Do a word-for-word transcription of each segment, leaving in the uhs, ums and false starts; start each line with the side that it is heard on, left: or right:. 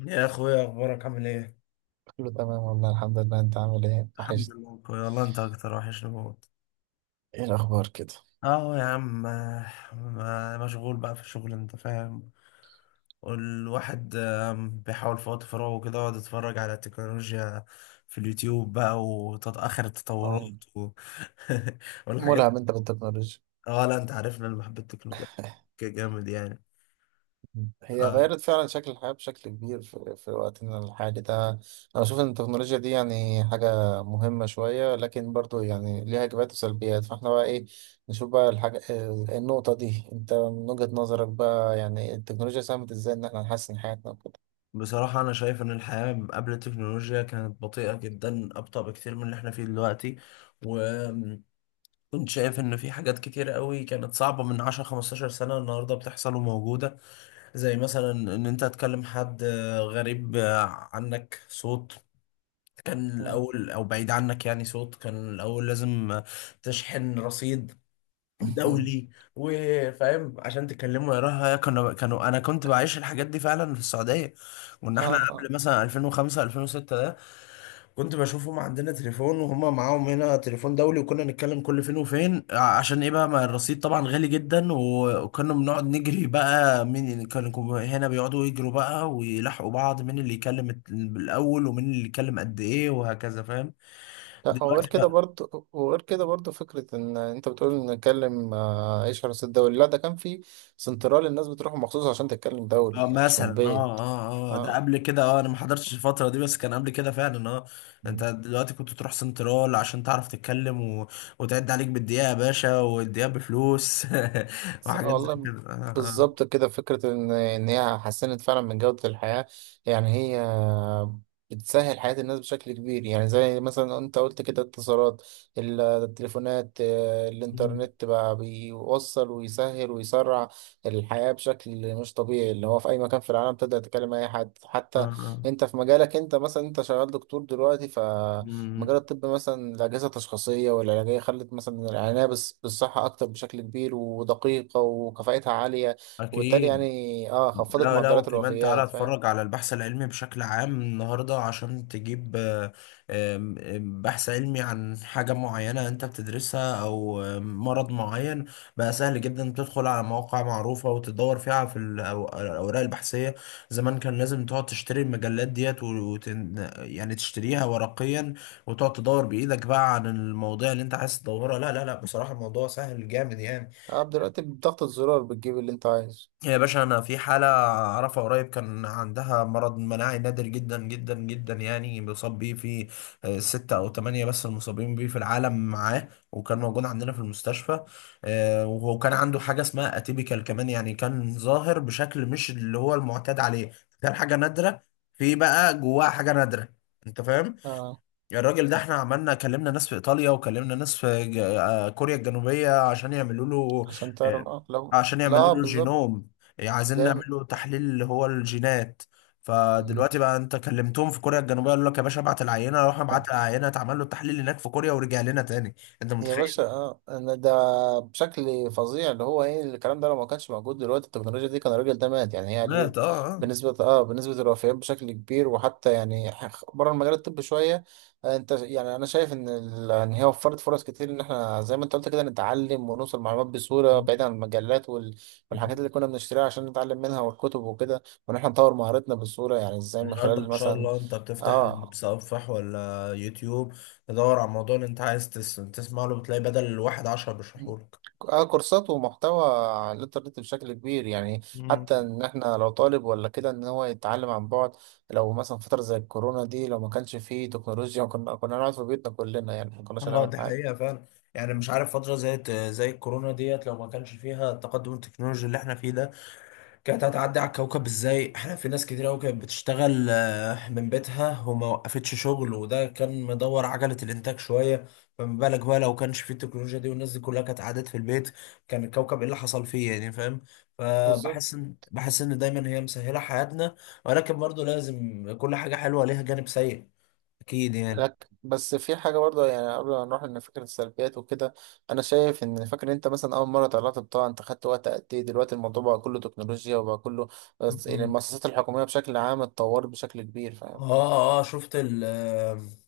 left: يا اخويا، اخبارك عامل ايه؟
right: كله تمام والله الحمد لله، انت عامل ايه؟
left: الحمد
right: وحشت.
left: لله أخويا، والله انت اكتر وحشني موت.
right: ايه الاخبار كده؟
left: اه يا عم، ما- مشغول بقى في الشغل، انت فاهم. والواحد آم، بيحاول في وقت فراغه كده يقعد يتفرج على التكنولوجيا في اليوتيوب بقى وتتأخر
right: اه،
left: التطورات و... والحاجات.
right: ملهم انت بالتكنولوجيا.
left: اه لا، انت عارفنا اللي بحب التكنولوجيا جامد يعني.
right: هي غيرت فعلا شكل الحياة بشكل كبير في, في وقتنا الحالي ده. انا بشوف ان التكنولوجيا دي يعني حاجة مهمة شوية، لكن برضو يعني ليها ايجابيات وسلبيات، فاحنا بقى ايه، نشوف بقى الحاجة اه، النقطة دي. انت من وجهة نظرك بقى يعني التكنولوجيا ساهمت ازاي ان احنا نحسن حياتنا وكده؟
left: فبصراحة أنا شايف إن الحياة قبل التكنولوجيا كانت بطيئة جدا، أبطأ بكتير من اللي إحنا فيه دلوقتي. كنت شايف ان في حاجات كتير قوي كانت صعبة من عشرة خمستاشر سنة النهاردة بتحصل وموجودة. زي مثلا ان انت تكلم حد آه، غريب آه، عنك، صوت كان
right: اه.
left: الاول، او بعيد عنك يعني، صوت كان الاول لازم آه، تشحن رصيد دولي وفاهم عشان تكلمه يراها. كانوا كانوا انا كنت بعيش الحاجات دي فعلا في السعودية. كنا احنا
right: اه.
left: قبل مثلا ألفين وخمسة ألفين وستة ده، كنت بشوفهم عندنا تليفون وهما معاهم هنا تليفون دولي، وكنا نتكلم كل فين وفين، ع- عشان ايه بقى؟ ما الرصيد طبعا غالي جدا، و- وكنا بنقعد نجري بقى مين اللي كان، كانوا كو- هنا بيقعدوا يجروا بقى ويلحقوا بعض مين اللي يكلم الت- الاول ومين اللي يكلم قد ايه وهكذا، فاهم؟
right: لا، وغير
left: دلوقتي
right: كده برضه، وغير كده برضه، فكرة إن أنت بتقول إن نتكلم آه، إيش حرس الدوري، لا ده كان في سنترال، الناس بتروح مخصوص عشان تتكلم دوري،
left: اه،
right: يعني مش من
left: مثلا، اه
right: البيت.
left: اه اه ده
right: اه.
left: قبل كده، اه، انا ما حضرتش الفترة دي، بس كان قبل كده فعلا، اه. انت دلوقتي كنت تروح سنترال عشان تعرف تتكلم و... وتعد عليك بالدقيقة يا باشا، والدقيقة بفلوس.
right: س-
left: وحاجات زي
right: والله
left: كده، اه اه اه.
right: بالظبط كده. فكرة إن إن هي حسنت فعلا من جودة الحياة. يعني هي بتسهل حياة الناس بشكل كبير. يعني زي مثلا أنت قلت كده، اتصالات ال- التليفونات، آه،
left: مم.
right: الإنترنت بقى بيوصل ويسهل ويسرع الحياة بشكل مش طبيعي، اللي هو في أي مكان في العالم تقدر تكلم أي حد.
left: اه
right: حتى
left: اه.
right: أنت في مجالك، أنت مثلا أنت شغال دكتور دلوقتي، مجال
left: مم.
right: الطب مثلا الأجهزة التشخيصية والعلاجية خلت مثلا العناية بس بالصحة أكتر بشكل كبير ودقيقة وكفاءتها عالية، وبالتالي
left: اكيد.
right: يعني اه خفضت
left: لا لا،
right: معدلات
left: وكمان تعالى
right: الوفيات، فاهم؟
left: اتفرج على البحث العلمي بشكل عام النهارده. عشان تجيب آه، آم، آم، بحث علمي عن حاجة معينة انت بتدرسها او آم، مرض معين، بقى سهل جدا تدخل على مواقع معروفة وتدور فيها في ال- الأو- الاوراق البحثية. زمان كان لازم تقعد تشتري المجلات ديت وت... يعني تشتريها ورقيا، وتقعد تدور بإيدك بقى عن المواضيع اللي انت عايز تدورها. لا لا لا، بصراحة الموضوع سهل جامد يعني.
right: اه دلوقتي بضغطة زرار بتجيب اللي أنت عايزه.
left: يا باشا، انا في حاله اعرفها قريب كان عندها مرض مناعي نادر جدا جدا جدا، يعني بيصاب بيه في آه، ستة او ثمانية بس المصابين بيه في العالم. معاه وكان موجود عندنا في المستشفى. آه، وكان عنده حاجه اسمها اتيبيكال كمان، يعني كان ظاهر بشكل مش اللي هو المعتاد عليه. كان حاجه نادره في بقى جواها حاجه نادره، انت فاهم؟
right: اه،
left: الراجل ده احنا عملنا، كلمنا ناس في ايطاليا، وكلمنا ناس في ج- آه، كوريا الجنوبية عشان يعملوا له.
right: عشان تعرف
left: آه،
right: اه لو.
left: عشان
right: لا
left: يعملوا
right: آه
left: له
right: بالظبط.
left: جينوم، يعني عايزين نعمل
right: جامد.
left: له تحليل اللي هو الجينات.
right: مم.
left: فدلوقتي بقى انت كلمتهم في كوريا الجنوبية، قالوا لك يا باشا ابعت العينة، راح ابعت العينة، اتعمل له التحليل هناك في كوريا ورجع لنا تاني. انت
right: يا
left: متخيل؟
right: باشا اه أنا ده بشكل فظيع اللي هو ايه الكلام ده. لو ما كانش موجود دلوقتي التكنولوجيا دي كان الراجل ده مات، يعني هي
left: مات،
right: قللت
left: اه اه.
right: بنسبة اه بنسبة الوفيات بشكل كبير. وحتى يعني بره المجال الطبي شوية، آه، انت يعني انا شايف ان ال- ان هي وفرت فرص كتير ان احنا زي ما انت قلت كده نتعلم ونوصل معلومات بسهولة، بعيد عن المجلات وال- والحاجات اللي كنا بنشتريها عشان نتعلم منها والكتب وكده، وان احنا نطور مهارتنا بسهولة. يعني ازاي، من
left: النهارده ما
right: خلال
left: شاء
right: مثلا
left: الله انت بتفتح
right: اه
left: المتصفح ولا يوتيوب، تدور على الموضوع اللي انت عايز تس- تسمع له، بتلاقي بدل الواحد عشرة بيشرحوا
right: اه كورسات ومحتوى على الانترنت بشكل كبير يعني.
left: لك.
right: حتى ان احنا لو طالب ولا كده ان هو يتعلم عن بعد. لو مثلا فترة زي الكورونا دي لو ما كانش فيه تكنولوجيا كنا كنا نقعد في بيتنا كلنا، يعني ما كناش
left: اه
right: هنعمل
left: دي
right: حاجة.
left: حقيقة فعلا. يعني مش عارف، فترة زي زي الكورونا ديت، لو ما كانش فيها التقدم التكنولوجي اللي احنا فيه ده، كانت هتعدي على الكوكب ازاي؟ احنا في ناس كتير قوي كانت بتشتغل آه، من بيتها وما وقفتش شغل، وده كان مدور عجلة الانتاج شوية. فما بالك بقى لو كانش فيه التكنولوجيا دي، والناس دي كلها كانت قعدت في البيت، كان الكوكب ايه اللي حصل فيه يعني، فاهم؟
right: بالظبط.
left: فبحس ان بحس ان دايما هي مسهلة حياتنا، ولكن برضو لازم كل حاجة حلوة ليها جانب سيء. اكيد
right: لك بس في حاجة برضه يعني قبل ما نروح لفكرة السلبيات وكده، أنا شايف إن، فاكر أنت مثلا أول مرة طلعت بطاقة أنت خدت وقت قد إيه، دلوقتي الموضوع بقى كله تكنولوجيا وبقى كله بس. يعني
left: يعني.
right: المؤسسات الحكومية بشكل عام اتطورت بشكل كبير، فاهم؟
left: اه اه. شفت ال-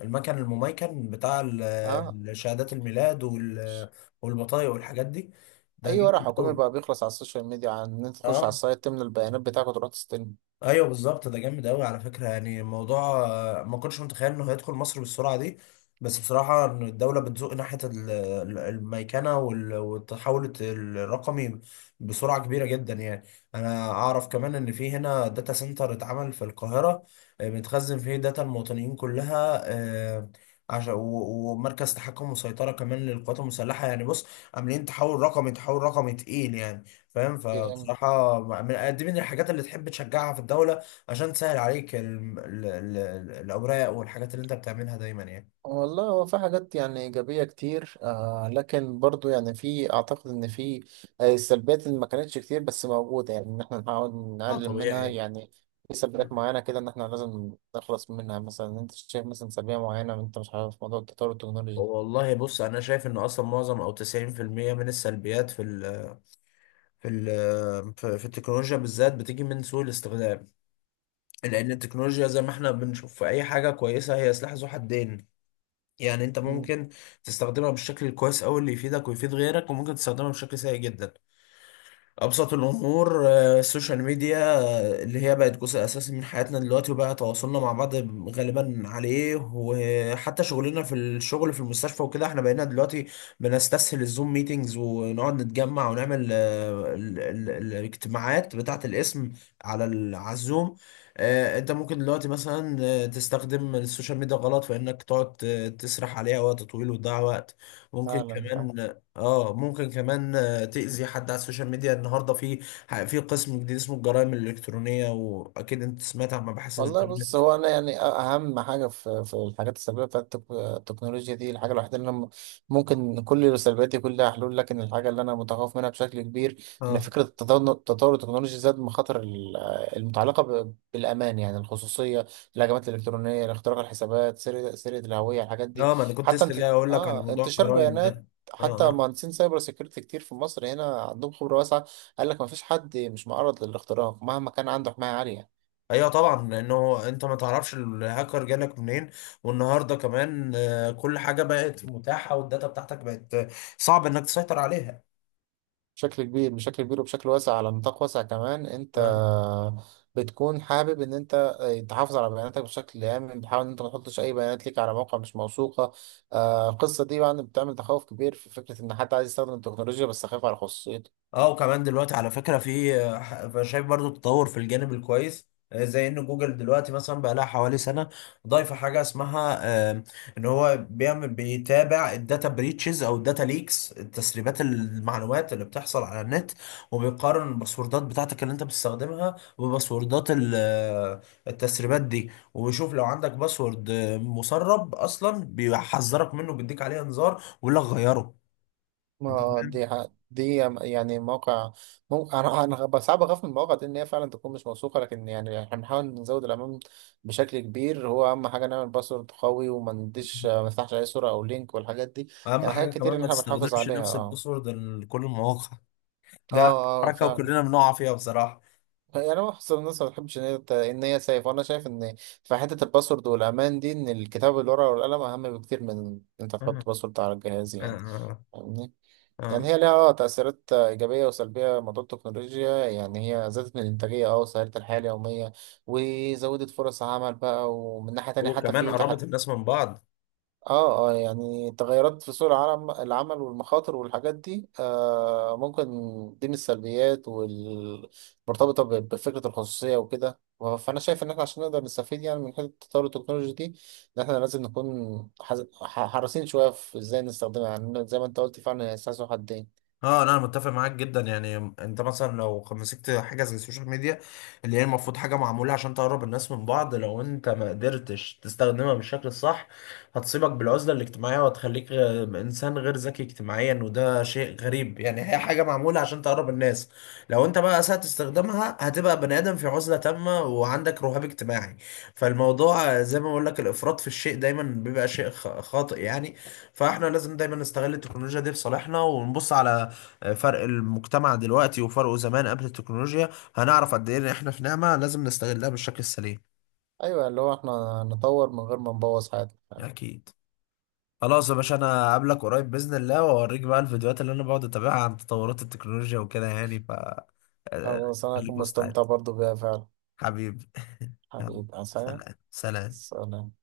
left: المكن المميكن بتاع
right: آه،
left: ال- شهادات الميلاد وال- والبطايق والحاجات دي؟ ده
right: اي ورق
left: جامد
right: حكومي
left: قوي.
right: بقى بيخلص على السوشيال ميديا، عن ان انت تخش على
left: اه،
right: السايت تملى البيانات بتاعك وتروح تستلم
left: ايوه بالظبط، ده جامد قوي على فكره. يعني الموضوع آه، ما كنتش متخيل انه هيدخل مصر بالسرعه دي. بس بصراحه إن الدوله بتزق ناحيه ال- ال- الميكنه وال- والتحول الرقمي بسرعه كبيره جدا يعني. انا اعرف كمان ان في هنا داتا سنتر اتعمل في القاهره، آه، بتخزن فيه داتا المواطنين كلها، آه، عشان و- ومركز تحكم وسيطره كمان للقوات المسلحه. يعني بص، عاملين تحول رقمي، تحول رقمي تقيل يعني، فاهم؟
right: يعني.
left: فبصراحة من دي من الحاجات اللي تحب تشجعها في الدولة، عشان تسهل عليك ال- ال- ال- الأوراق والحاجات اللي أنت بتعملها دايما يعني.
right: والله هو في حاجات يعني ايجابيه كتير آه، لكن برضو يعني في، اعتقد ان في آه، سلبيات اللي ما كانتش كتير بس موجوده، يعني ان احنا نحاول
left: اه
right: نقلل منها
left: طبيعي.
right: يعني. في سلبيات معينه كده ان احنا لازم نخلص منها. مثلا انت شايف مثلا سلبيه معينه انت مش عارف، موضوع التطور التكنولوجي.
left: والله بص، أنا شايف إن أصلا معظم أو تسعين في المية من السلبيات في ال في ال في في التكنولوجيا بالذات بتيجي من سوء الاستخدام. لأن التكنولوجيا زي ما إحنا بنشوف في أي حاجة كويسة، هي سلاح ذو حدين. يعني أنت
right: مم،
left: ممكن تستخدمها بالشكل الكويس أوي اللي يفيدك ويفيد غيرك، وممكن تستخدمها بشكل سيء جدا. أبسط الأمور آه، السوشيال ميديا، آه، اللي هي بقت جزء أساسي من حياتنا دلوقتي، وبقى تواصلنا مع بعض غالبا عليه، وحتى شغلنا في الشغل في المستشفى وكده. احنا بقينا دلوقتي بنستسهل الزوم ميتينجز، ونقعد نتجمع ونعمل آه، ال- ال- الاجتماعات بتاعة الاسم على ال- على الزوم. آه، انت ممكن دلوقتي مثلا، آه، تستخدم السوشيال ميديا غلط في انك تقعد آه، تسرح عليها وقت طويل وتضيع وقت. ممكن
right: فعلا فعلا.
left: كمان اه ممكن كمان تأذي حد على السوشيال ميديا. النهارده في في قسم جديد اسمه الجرائم الإلكترونية، وأكيد أنت سمعت عن مباحث
right: والله بص
left: الإنترنت.
right: هو انا يعني اهم حاجه في في الحاجات السلبيه بتاعت التك- التكنولوجيا دي، الحاجه الوحيده اللي انا م- ممكن كل سلبياتي كلها حلول، لكن الحاجه اللي انا متخوف منها بشكل كبير ان
left: اه
right: فكره التطور التطور التكنولوجي زاد مخاطر ال- المتعلقه ب- بالامان، يعني الخصوصيه، الهجمات الالكترونيه، اختراق الحسابات، سرقه سرقه الهويه، الحاجات دي.
left: لا، ما أنا كنت
right: حتى
left: لسه
right: انت
left: جاي أقول لك على
right: اه
left: موضوع
right: انتشار
left: الجرائم ده.
right: بيانات.
left: اه
right: حتى
left: اه.
right: مهندسين سايبر سيكيورتي كتير في مصر هنا عندهم خبره واسعه قال لك ما فيش حد مش معرض للاختراق مهما كان عنده حمايه عاليه.
left: أيوه طبعا، لأنه أنت ما تعرفش الهاكر جالك منين. والنهارده كمان آه، كل حاجة بقت متاحة، والداتا بتاعتك بقت آه، صعب إنك تسيطر عليها.
right: بشكل كبير، بشكل كبير وبشكل واسع، على نطاق واسع كمان. انت
left: آه،
right: بتكون حابب ان انت آه، تحافظ على بياناتك بشكل امن، بتحاول ان انت ما تحطش اي بيانات ليك على موقع مش موثوقه. آه، القصه دي بقى بتعمل تخوف كبير في فكره ان حد عايز يستخدم التكنولوجيا بس خايف على خصوصيته.
left: اه وكمان دلوقتي على فكرة في، أنا شايف برضو تطور في الجانب الكويس، آه، زي ان جوجل دلوقتي مثلا بقى لها حوالي سنة ضايفة حاجة اسمها آه، ان هو بيعمل، بيتابع الداتا بريتشز او الداتا ليكس، تسريبات المعلومات اللي بتحصل على النت، وبيقارن الباسوردات بتاعتك اللي انت بتستخدمها بباسوردات ال- آه، التسريبات دي، وبيشوف لو عندك باسورد آه، مسرب اصلا بيحذرك منه، بيديك عليه انذار ويقول لك غيره، انت
right: ما
left: فاهم؟
right: دي ح- دي يعني موقع ممكن، انا انا غ- صعب اخاف من المواقع دي ان هي فعلا تكون مش موثوقه، لكن يعني احنا بنحاول نزود الامان بشكل كبير. هو اهم حاجه نعمل باسورد قوي، وما نديش ما نفتحش اي صوره او لينك والحاجات دي.
left: اهم
right: يعني حاجات
left: حاجه كمان
right: كتير ان
left: ما
right: احنا بنحافظ
left: تستخدمش
right: عليها.
left: نفس
right: اه
left: الباسورد لكل المواقع.
right: اه
left: ده
right: اه
left: حركه
right: فعلا.
left: وكلنا بنقع فيها بصراحه.
right: يعني انا بحس الناس ما بتحبش ان هي ت- ان هي سيف، وانا شايف ان في حته الباسورد والامان دي ان الكتاب بالورقه والقلم اهم بكتير من إن انت
left: آه،
right: تحط باسورد على الجهاز يعني.
left: آه،
right: فاهمني؟ يعني
left: آه.
right: هي ليها آه تأثيرات آه، إيجابية وسلبية. موضوع التكنولوجيا يعني هي زادت من الإنتاجية أه وسهلت الحياة اليومية وزودت فرص عمل بقى، ومن ناحية تانية حتى
left: وكمان
right: في تحد.
left: قربت الناس من بعض.
right: اه اه، يعني تغيرات في سوق العالم العمل والمخاطر والحاجات دي آه، ممكن دي من السلبيات والمرتبطة ب- بفكرة الخصوصية وكده و- فأنا شايف إن إحنا عشان نقدر نستفيد يعني من حتة التطور التكنولوجي دي، إن إحنا لازم نكون حز- ح- حريصين شوية في إزاي نستخدمها. يعني زي ما أنت قلت فعلا هي سلاح ذو حدين.
left: اه لا، انا متفق معاك جدا. يعني انت مثلا لو مسكت حاجه زي السوشيال ميديا، اللي هي المفروض حاجه معموله عشان تقرب الناس من بعض، لو انت ما قدرتش تستخدمها بالشكل الصح، هتصيبك بالعزله الاجتماعيه، وهتخليك غ- انسان غير ذكي اجتماعيا. وده شيء غريب يعني، هي حاجه معموله عشان تقرب الناس، لو انت بقى اسأت استخدامها هتبقى بني ادم في عزله تامه وعندك رهاب اجتماعي. فالموضوع آه، زي ما بقول لك، الافراط في الشيء دايما بيبقى شيء خ- خاطئ يعني. فاحنا لازم دايما نستغل التكنولوجيا دي في صالحنا، ونبص على فرق المجتمع دلوقتي وفرقه زمان قبل التكنولوجيا، هنعرف قد ايه ان احنا في نعمة لازم نستغلها بالشكل السليم.
right: أيوه، اللي هو إحنا نطور من غير ما نبوظ حاجة.
left: اكيد. خلاص يا باشا، انا هقابلك قريب باذن الله، واوريك بقى الفيديوهات اللي انا بقعد اتابعها عن تطورات التكنولوجيا وكده يعني، ف آه،
right: خلاص أنا
left: خليك
right: هكون
left: مستعد
right: مستمتع برضه بيها فعلا.
left: حبيبي. يلا،
right: حبيبي عسلامة.
left: سلام سلام.
right: سلام.